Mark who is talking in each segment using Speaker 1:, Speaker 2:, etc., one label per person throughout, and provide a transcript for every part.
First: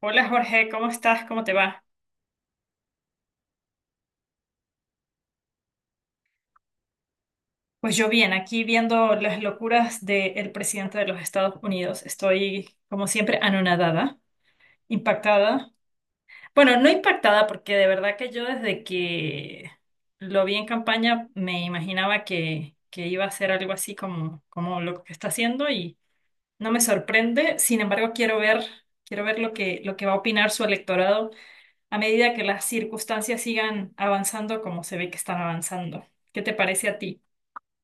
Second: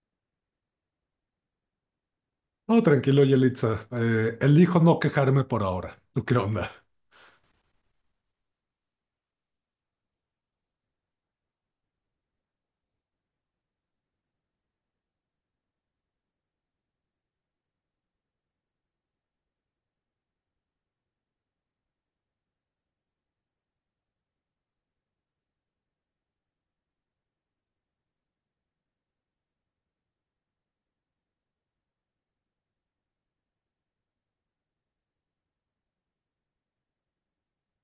Speaker 1: Hola Jorge, ¿cómo estás? ¿Cómo te va?
Speaker 2: No, tranquilo, Yelitza. Elijo no quejarme por ahora. ¿Tú qué onda?
Speaker 1: Pues yo bien, aquí viendo las locuras del presidente de los Estados Unidos. Estoy, como siempre, anonadada, impactada. Bueno, no impactada porque de verdad que yo desde que lo vi en campaña me imaginaba que iba a ser algo así como, como lo que está haciendo y no me sorprende. Sin embargo, quiero ver lo que va a opinar su electorado a medida que las circunstancias sigan avanzando como se ve que están avanzando. ¿Qué te parece a ti?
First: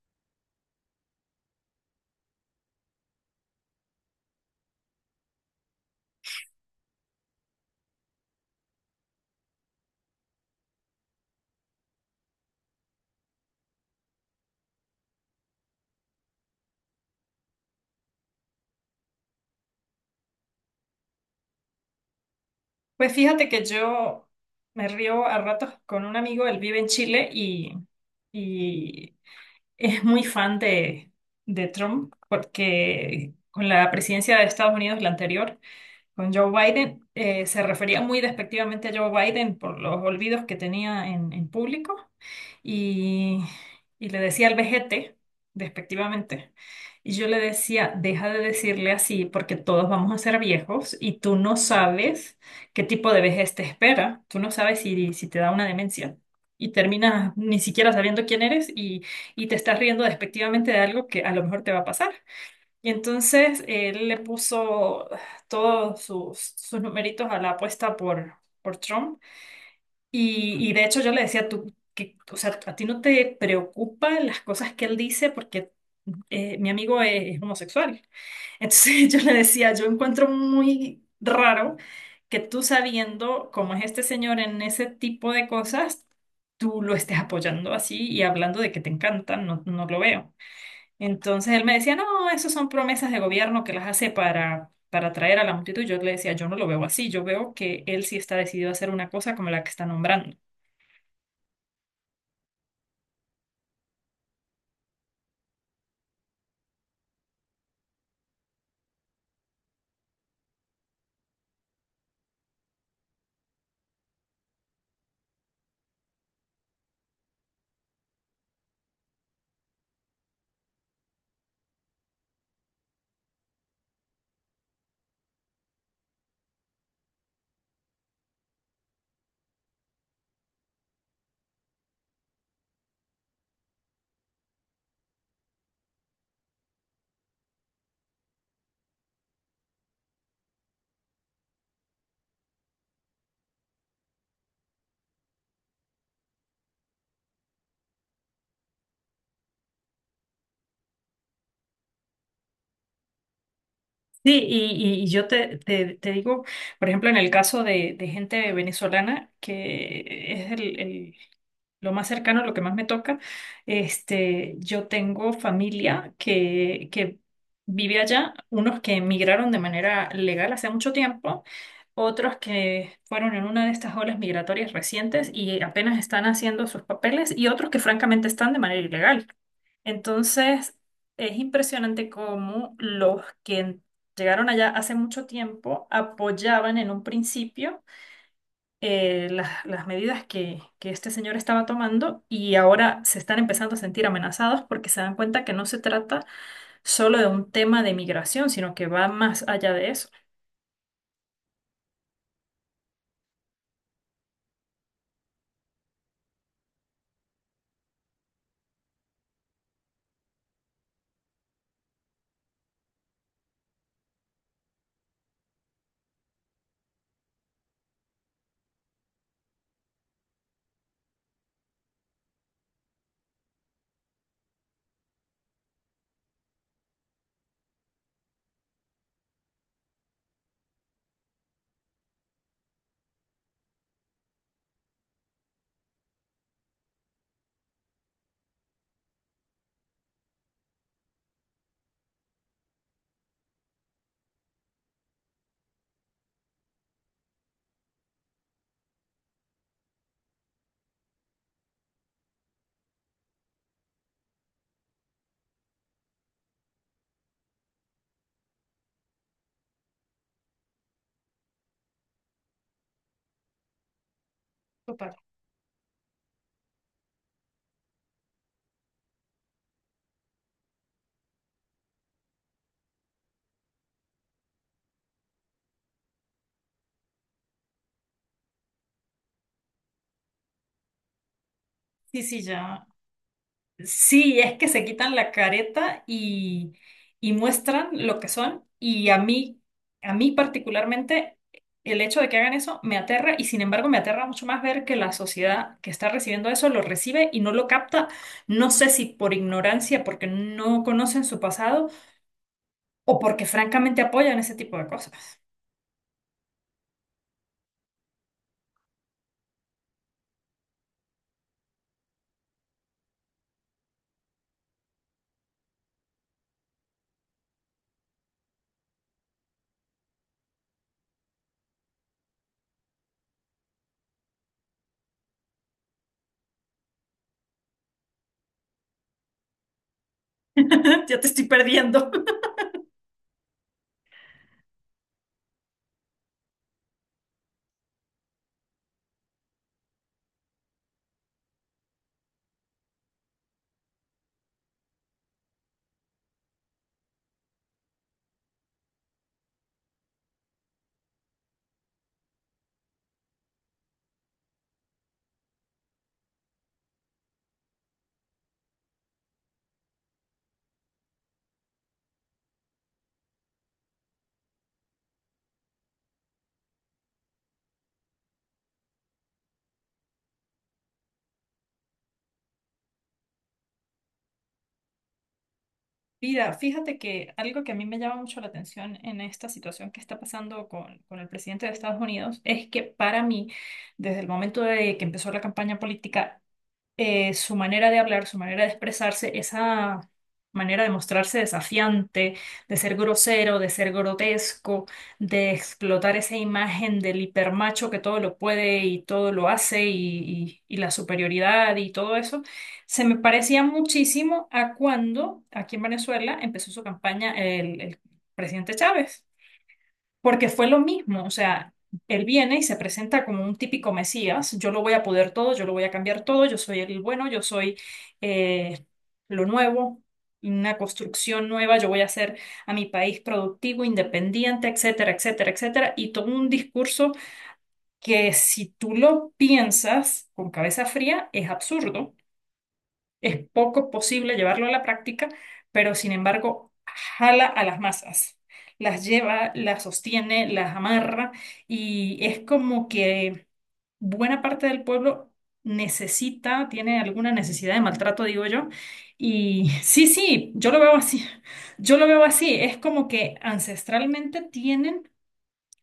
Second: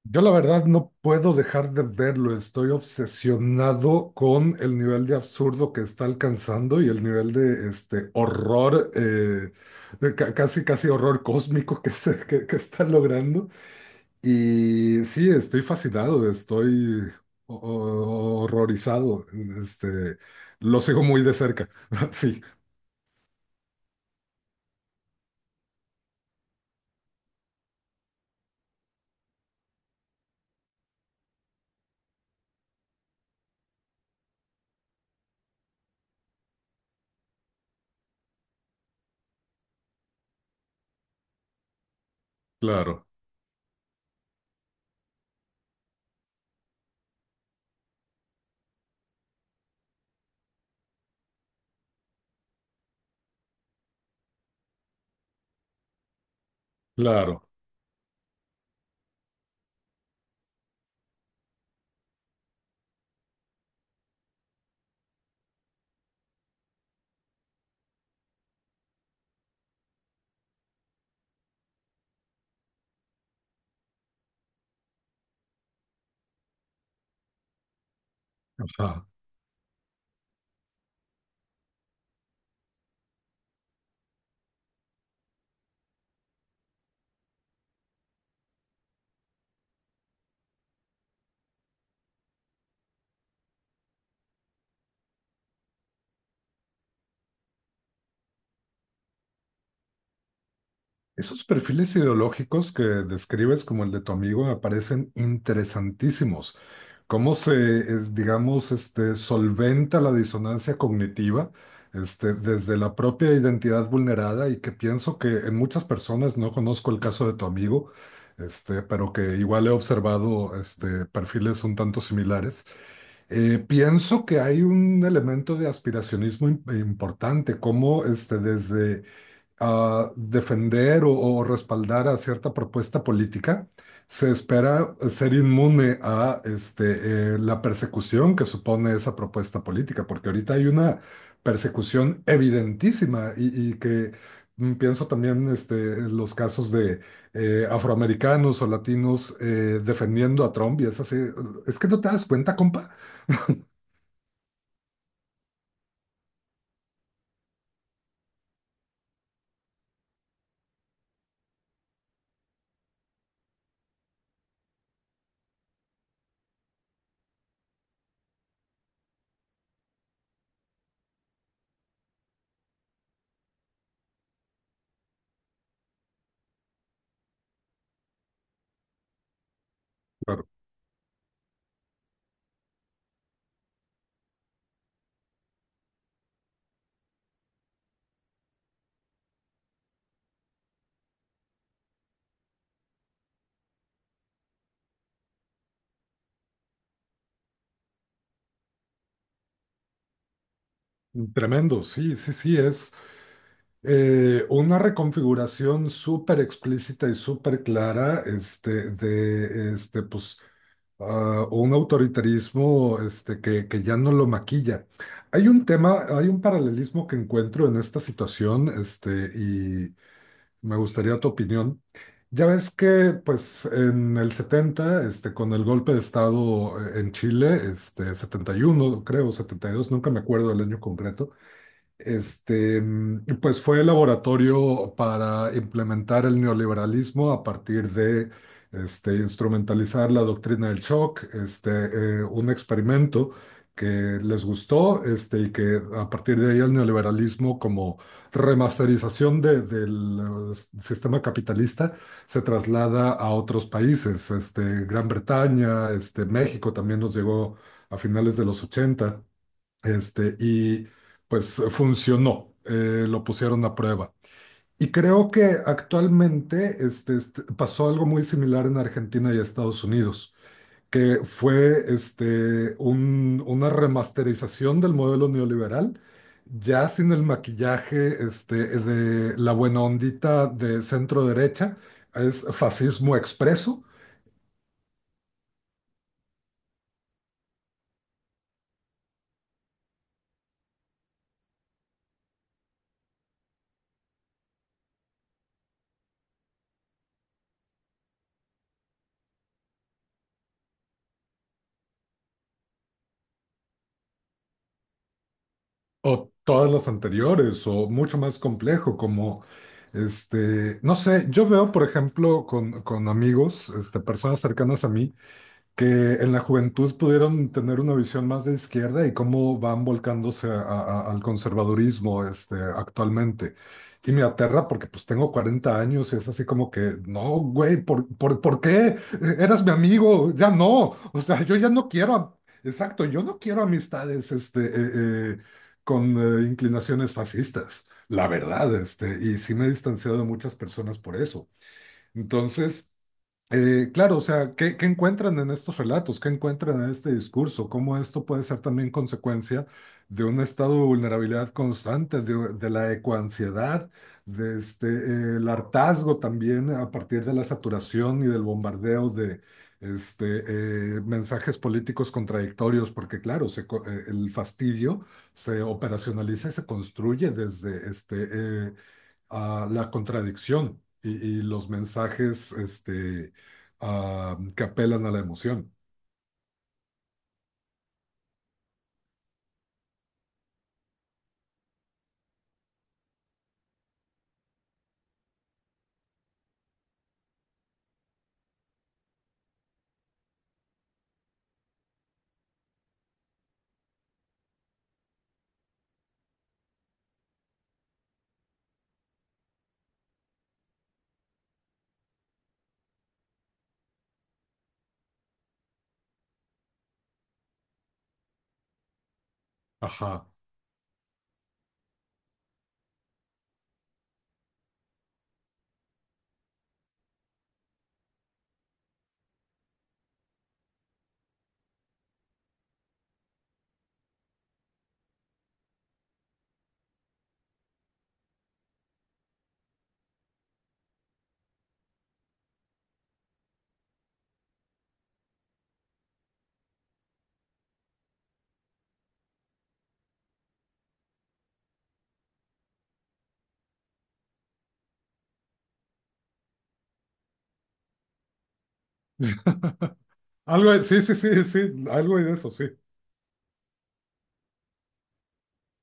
Speaker 2: Yo la verdad no puedo dejar de verlo. Estoy obsesionado con el nivel de absurdo que está alcanzando y el nivel de este horror, de casi casi horror cósmico que está logrando. Y sí, estoy fascinado, estoy horrorizado. Este, lo sigo muy de cerca. Sí,
Speaker 1: Pues fíjate que yo me río a ratos con un amigo, él vive en Chile y es muy fan de Trump porque con la presidencia de Estados Unidos, la anterior, con Joe Biden, se refería muy despectivamente a Joe Biden por los olvidos que tenía en público
Speaker 2: claro,
Speaker 1: y, y le decía al vejete, despectivamente, y yo le decía, deja de decirle así porque todos vamos a ser viejos y tú no sabes qué tipo de vejez te espera, tú no sabes si te da una demencia. Y terminas
Speaker 2: claro.
Speaker 1: ni siquiera sabiendo quién eres y te estás riendo despectivamente de algo que a lo mejor te va a pasar. Y entonces él le puso todos sus numeritos a la apuesta por Trump y de hecho yo le decía, tú, que, o sea, a ti no te preocupan las cosas que él dice porque mi amigo es homosexual.
Speaker 2: Ajá.
Speaker 1: Entonces yo le decía, yo encuentro muy raro que tú sabiendo cómo es este señor en ese tipo de cosas, tú lo estés apoyando así y hablando de que te encantan, no, no lo veo. Entonces él me decía, no, eso son promesas de gobierno que las hace para atraer a la multitud. Yo le decía, yo no lo veo así, yo veo que él sí está decidido a hacer una cosa como la que está nombrando.
Speaker 2: Esos perfiles ideológicos que describes como el de tu amigo me parecen interesantísimos. ¿Cómo digamos, solventa la disonancia cognitiva, desde la propia identidad vulnerada y que pienso que en muchas personas, no conozco el caso de tu amigo, pero que igual he observado, perfiles un tanto similares? Pienso que hay un elemento de aspiracionismo importante, como, desde a defender o respaldar a cierta propuesta política, se espera ser inmune a la persecución que supone esa propuesta política, porque ahorita hay una persecución evidentísima y que pienso también en los casos de afroamericanos o latinos defendiendo a Trump y es así, es que no te das cuenta, compa.
Speaker 1: Sí, y yo te digo, por ejemplo, en el caso de gente venezolana, que es lo más cercano, lo que más me toca, este, yo tengo familia que vive allá, unos que emigraron de manera legal hace mucho tiempo, otros que fueron en una de estas olas migratorias recientes y apenas están haciendo sus papeles, y otros que francamente están de manera ilegal.
Speaker 2: Claro.
Speaker 1: Entonces, es impresionante cómo los que llegaron allá hace mucho tiempo apoyaban en un principio las medidas que este señor estaba tomando y ahora se están empezando a sentir amenazados porque se dan cuenta que no se trata solo de un tema de migración, sino que va más allá de eso.
Speaker 2: Tremendo, sí, sí, sí, es una reconfiguración súper explícita y súper clara, de pues, un autoritarismo que ya no lo maquilla. Hay un tema, hay un paralelismo que encuentro en esta situación, y me gustaría tu opinión. Ya ves que pues, en el 70, con el golpe de Estado en Chile, 71 creo, 72, nunca me acuerdo del año concreto. Pues fue el laboratorio para implementar el neoliberalismo a partir de instrumentalizar la doctrina del shock, un experimento que les gustó, y que a partir de ahí el neoliberalismo como remasterización del sistema capitalista se traslada a otros países, Gran Bretaña, México también nos llegó a finales de los 80. Y pues funcionó, lo pusieron a prueba. Y
Speaker 1: Total.
Speaker 2: creo que actualmente, pasó algo muy similar en Argentina y Estados Unidos, que fue una remasterización del modelo neoliberal, ya sin el maquillaje, de la buena ondita de centro derecha.
Speaker 1: Sí, sí,
Speaker 2: Es
Speaker 1: ya.
Speaker 2: fascismo expreso.
Speaker 1: Sí, es que se quitan la careta y muestran lo que son. Y a mí particularmente, el hecho de que hagan eso me aterra y sin embargo me aterra mucho más ver que la sociedad que está recibiendo eso lo recibe y no lo capta. No sé si por ignorancia, porque no conocen su pasado o porque francamente apoyan ese tipo de cosas.
Speaker 2: O todas las anteriores, o mucho más complejo, como, no sé. Yo veo, por ejemplo, con amigos, personas cercanas a mí, que en la juventud pudieron tener una visión más de izquierda, y cómo van volcándose al conservadurismo, actualmente. Y me aterra porque pues tengo 40 años y es así como que, no, güey, por qué? Eras mi amigo, ya no.
Speaker 1: Ya
Speaker 2: O
Speaker 1: te
Speaker 2: sea,
Speaker 1: estoy
Speaker 2: yo ya no
Speaker 1: perdiendo.
Speaker 2: quiero, exacto, yo no quiero amistades, con inclinaciones fascistas, la verdad, y sí me he distanciado de muchas personas por eso. Entonces. Claro, o sea, ¿qué encuentran en estos relatos? ¿Qué encuentran en este discurso? ¿Cómo esto puede ser también consecuencia de un estado de vulnerabilidad constante, de la ecoansiedad, de el hartazgo también a partir de la saturación y del bombardeo de este, mensajes políticos contradictorios? Porque claro, el fastidio se operacionaliza y se construye desde eh, a la contradicción y los mensajes, que apelan a la emoción.
Speaker 1: Mira, fíjate que algo que a mí me llama mucho la atención en esta situación que está pasando con el presidente de Estados Unidos es que para mí, desde el momento de que empezó la campaña política, su manera de hablar, su manera de expresarse, esa manera de mostrarse desafiante, de ser grosero, de ser grotesco, de explotar esa imagen del hipermacho que todo lo puede y todo lo hace y la superioridad y todo eso, se me parecía muchísimo a cuando aquí en Venezuela empezó su campaña el presidente Chávez.
Speaker 2: Ajá.
Speaker 1: Porque fue lo mismo, o sea, él viene y se presenta como un típico Mesías, yo lo voy a poder todo, yo lo voy a cambiar todo, yo soy el bueno, yo soy eh, lo nuevo, una construcción nueva, yo voy a hacer a mi país productivo, independiente, etcétera, etcétera, etcétera, y todo un discurso que si tú lo piensas con cabeza fría es absurdo, es poco posible llevarlo a la práctica, pero sin embargo jala a las masas, las lleva, las sostiene, las amarra y es como que buena parte del pueblo necesita, tiene alguna necesidad de maltrato, digo yo. Y sí, sí, yo lo veo
Speaker 2: Sí, sí,
Speaker 1: así,
Speaker 2: sí, sí,
Speaker 1: yo lo
Speaker 2: algo
Speaker 1: veo
Speaker 2: de eso,
Speaker 1: así,
Speaker 2: sí.
Speaker 1: es como que ancestralmente tienen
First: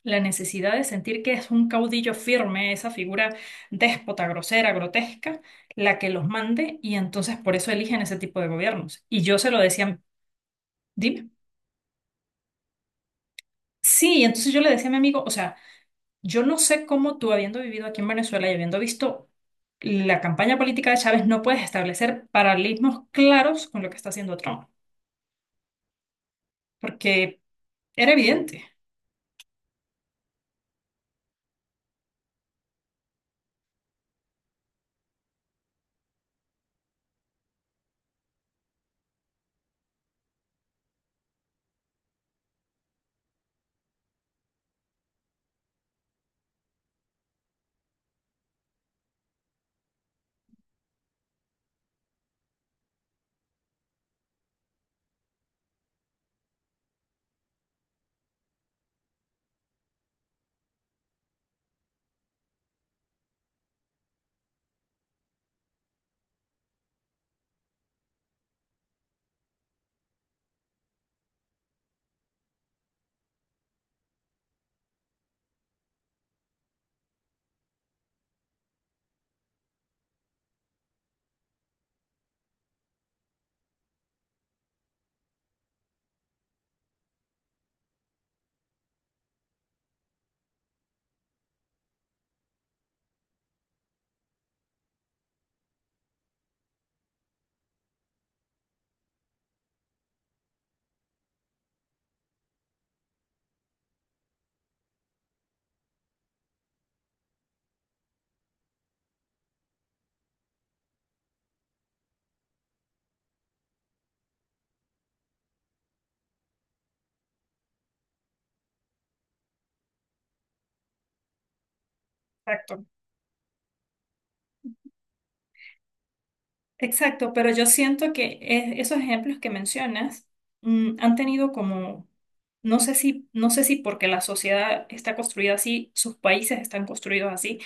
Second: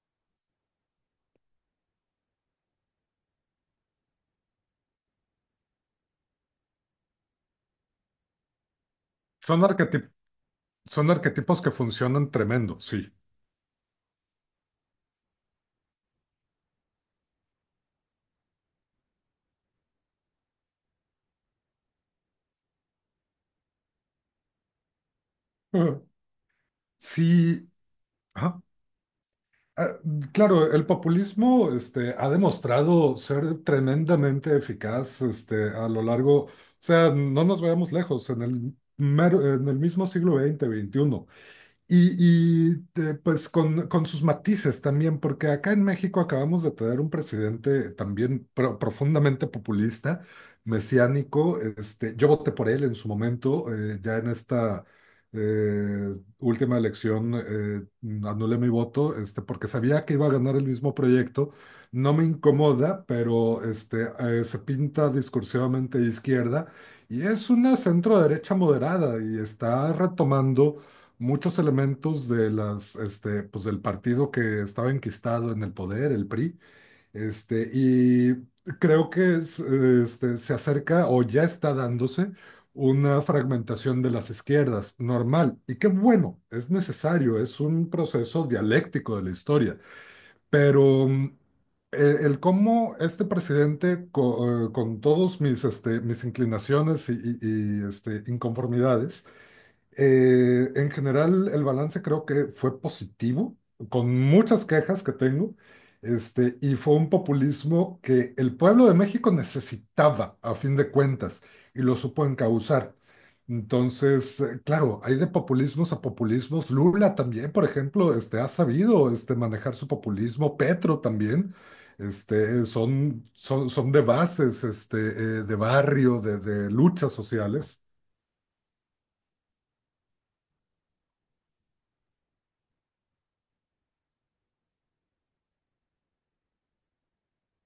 Speaker 1: la necesidad de sentir que es un caudillo firme, esa figura déspota, grosera, grotesca, la que los mande y entonces por eso eligen ese tipo de gobiernos. Y yo se lo
Speaker 2: Son
Speaker 1: decía,
Speaker 2: arquetip- son
Speaker 1: dime.
Speaker 2: arquetipos que funcionan tremendo, sí.
Speaker 1: Sí, y entonces yo le decía a mi amigo, o sea, yo no sé cómo tú habiendo vivido aquí en Venezuela y habiendo visto la campaña política de Chávez, no puedes establecer paralelismos claros con lo que está haciendo Trump, porque
Speaker 2: Sí,
Speaker 1: era evidente.
Speaker 2: ajá. Ah, claro, el populismo, ha demostrado ser tremendamente eficaz, a lo largo, o sea, no nos veamos lejos, en el mismo siglo XX-XXI. Y pues con sus matices también, porque acá en México acabamos de tener un presidente también profundamente populista, mesiánico. Yo voté por él en su momento, ya en esta última elección anulé mi voto, porque sabía que iba a ganar el mismo proyecto. No me incomoda, pero se pinta discursivamente de izquierda y es una centro derecha moderada, y está retomando muchos elementos de pues del partido que estaba enquistado en el poder, el PRI, y creo que se acerca o ya está dándose una fragmentación de las izquierdas, normal, y qué bueno, es necesario, es un proceso dialéctico de la historia, pero el cómo este presidente, todos mis, mis inclinaciones y inconformidades, en general, el balance creo que fue positivo, con muchas quejas que tengo, y fue un populismo que el pueblo de México necesitaba, a fin de cuentas, y lo supo encauzar. Entonces, claro, hay de populismos a populismos. Lula también, por ejemplo, ha sabido, manejar su populismo. Petro también. Este,
Speaker 1: Exacto.
Speaker 2: son, son, son de bases, de barrio, de luchas
Speaker 1: Exacto, pero yo
Speaker 2: sociales.
Speaker 1: siento que esos ejemplos que mencionas mm, han tenido como, no sé si, no sé si porque la sociedad está construida así, sus países están construidos así,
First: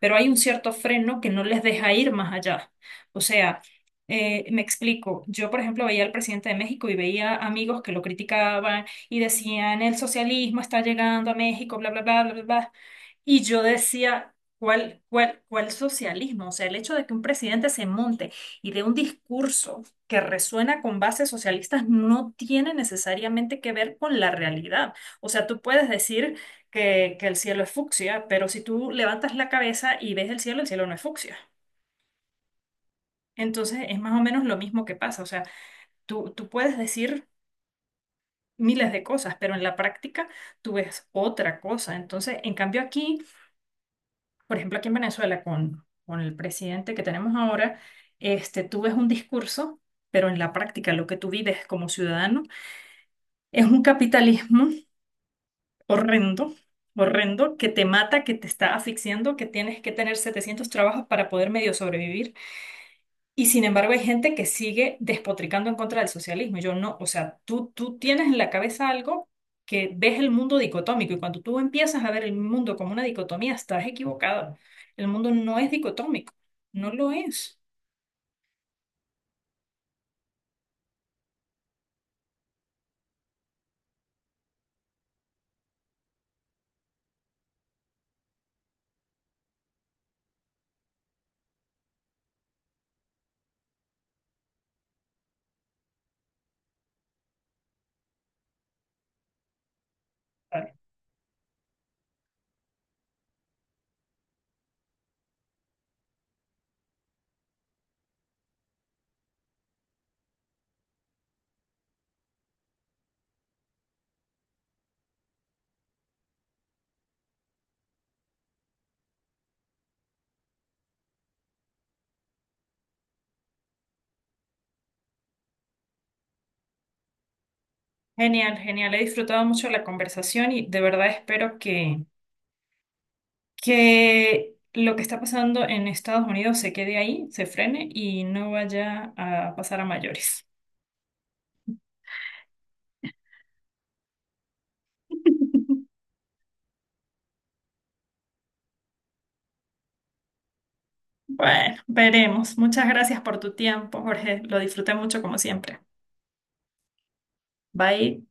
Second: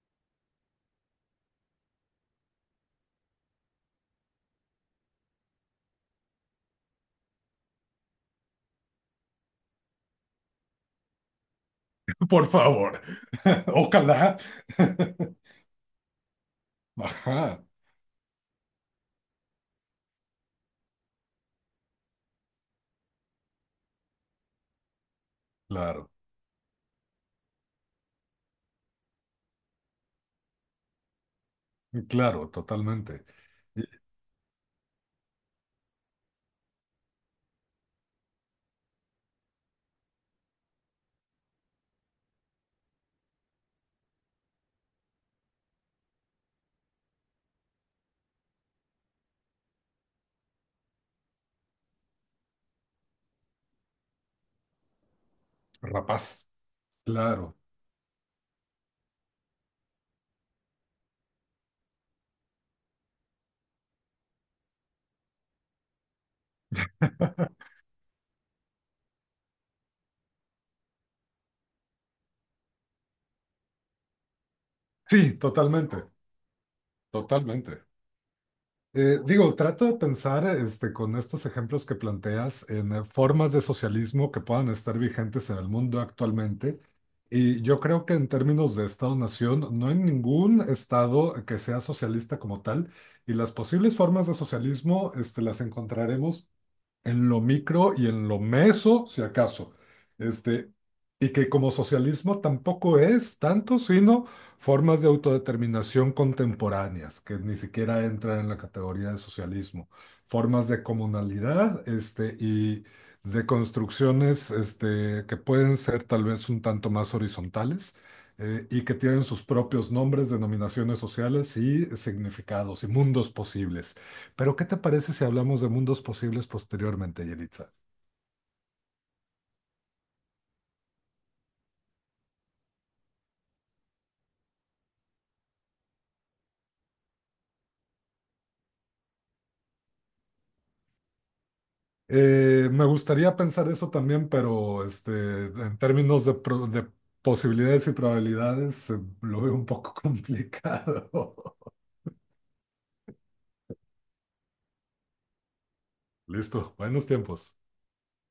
Speaker 1: pero hay un cierto freno que no les deja ir más allá. O sea, me explico, yo por ejemplo veía al presidente de México y veía amigos que lo criticaban y decían, el socialismo está llegando a México, bla, bla, bla, bla, bla.
Speaker 2: Por
Speaker 1: Bla".
Speaker 2: favor.
Speaker 1: Y yo decía,
Speaker 2: Ojalá.
Speaker 1: ¿cuál, cuál, cuál socialismo? O sea, el hecho de que un
Speaker 2: Ajá,
Speaker 1: presidente se monte y de un discurso que resuena con bases socialistas no tiene necesariamente que ver con la realidad. O sea, tú puedes
Speaker 2: claro,
Speaker 1: decir que el cielo es fucsia, pero si tú levantas la cabeza y ves el cielo no es fucsia.
Speaker 2: claro, totalmente. Y-
Speaker 1: Entonces es más o menos lo mismo que pasa. O sea, tú puedes decir miles de cosas, pero en la práctica tú ves otra cosa. Entonces, en cambio aquí, por ejemplo, aquí en Venezuela con el presidente que tenemos ahora, este, tú ves un discurso, pero en la práctica lo que tú vives como ciudadano es un capitalismo
Speaker 2: Rapaz,
Speaker 1: horrendo,
Speaker 2: claro.
Speaker 1: horrendo, que te mata, que te está asfixiando, que tienes que tener 700 trabajos para poder medio sobrevivir. Y sin embargo hay gente que sigue despotricando en contra del socialismo. Yo no, o sea, tú tienes en la cabeza algo que ves el mundo dicotómico y cuando tú empiezas a ver el mundo como una dicotomía, estás equivocado. El mundo
Speaker 2: Sí,
Speaker 1: no es
Speaker 2: totalmente,
Speaker 1: dicotómico, no lo es.
Speaker 2: totalmente. Digo, trato de pensar, con estos ejemplos que planteas en formas de socialismo que puedan estar vigentes en el mundo actualmente. Y yo creo que en términos de Estado-nación, no hay ningún Estado que sea socialista como tal. Y las posibles formas de socialismo, las encontraremos en lo micro y en lo meso, si acaso. Este, y que como socialismo tampoco es tanto, sino formas de autodeterminación contemporáneas, que ni siquiera entran en la categoría de socialismo, formas de comunalidad, y de construcciones, que pueden ser tal vez un tanto más horizontales. Y que tienen sus propios nombres, denominaciones sociales y significados y mundos posibles. Pero, ¿qué te parece si hablamos de mundos posibles posteriormente, Yelitza?
Speaker 1: Genial, genial. He disfrutado mucho la conversación y de verdad espero que lo que está pasando en Estados Unidos se quede ahí, se frene y no vaya a pasar a mayores.
Speaker 2: Me gustaría pensar eso también, pero en términos de posibilidades y probabilidades, lo veo un poco complicado.
Speaker 1: Bueno, veremos. Muchas gracias por tu tiempo, Jorge. Lo disfruté mucho como siempre.
Speaker 2: Listo, buenos tiempos.
Speaker 1: Bye.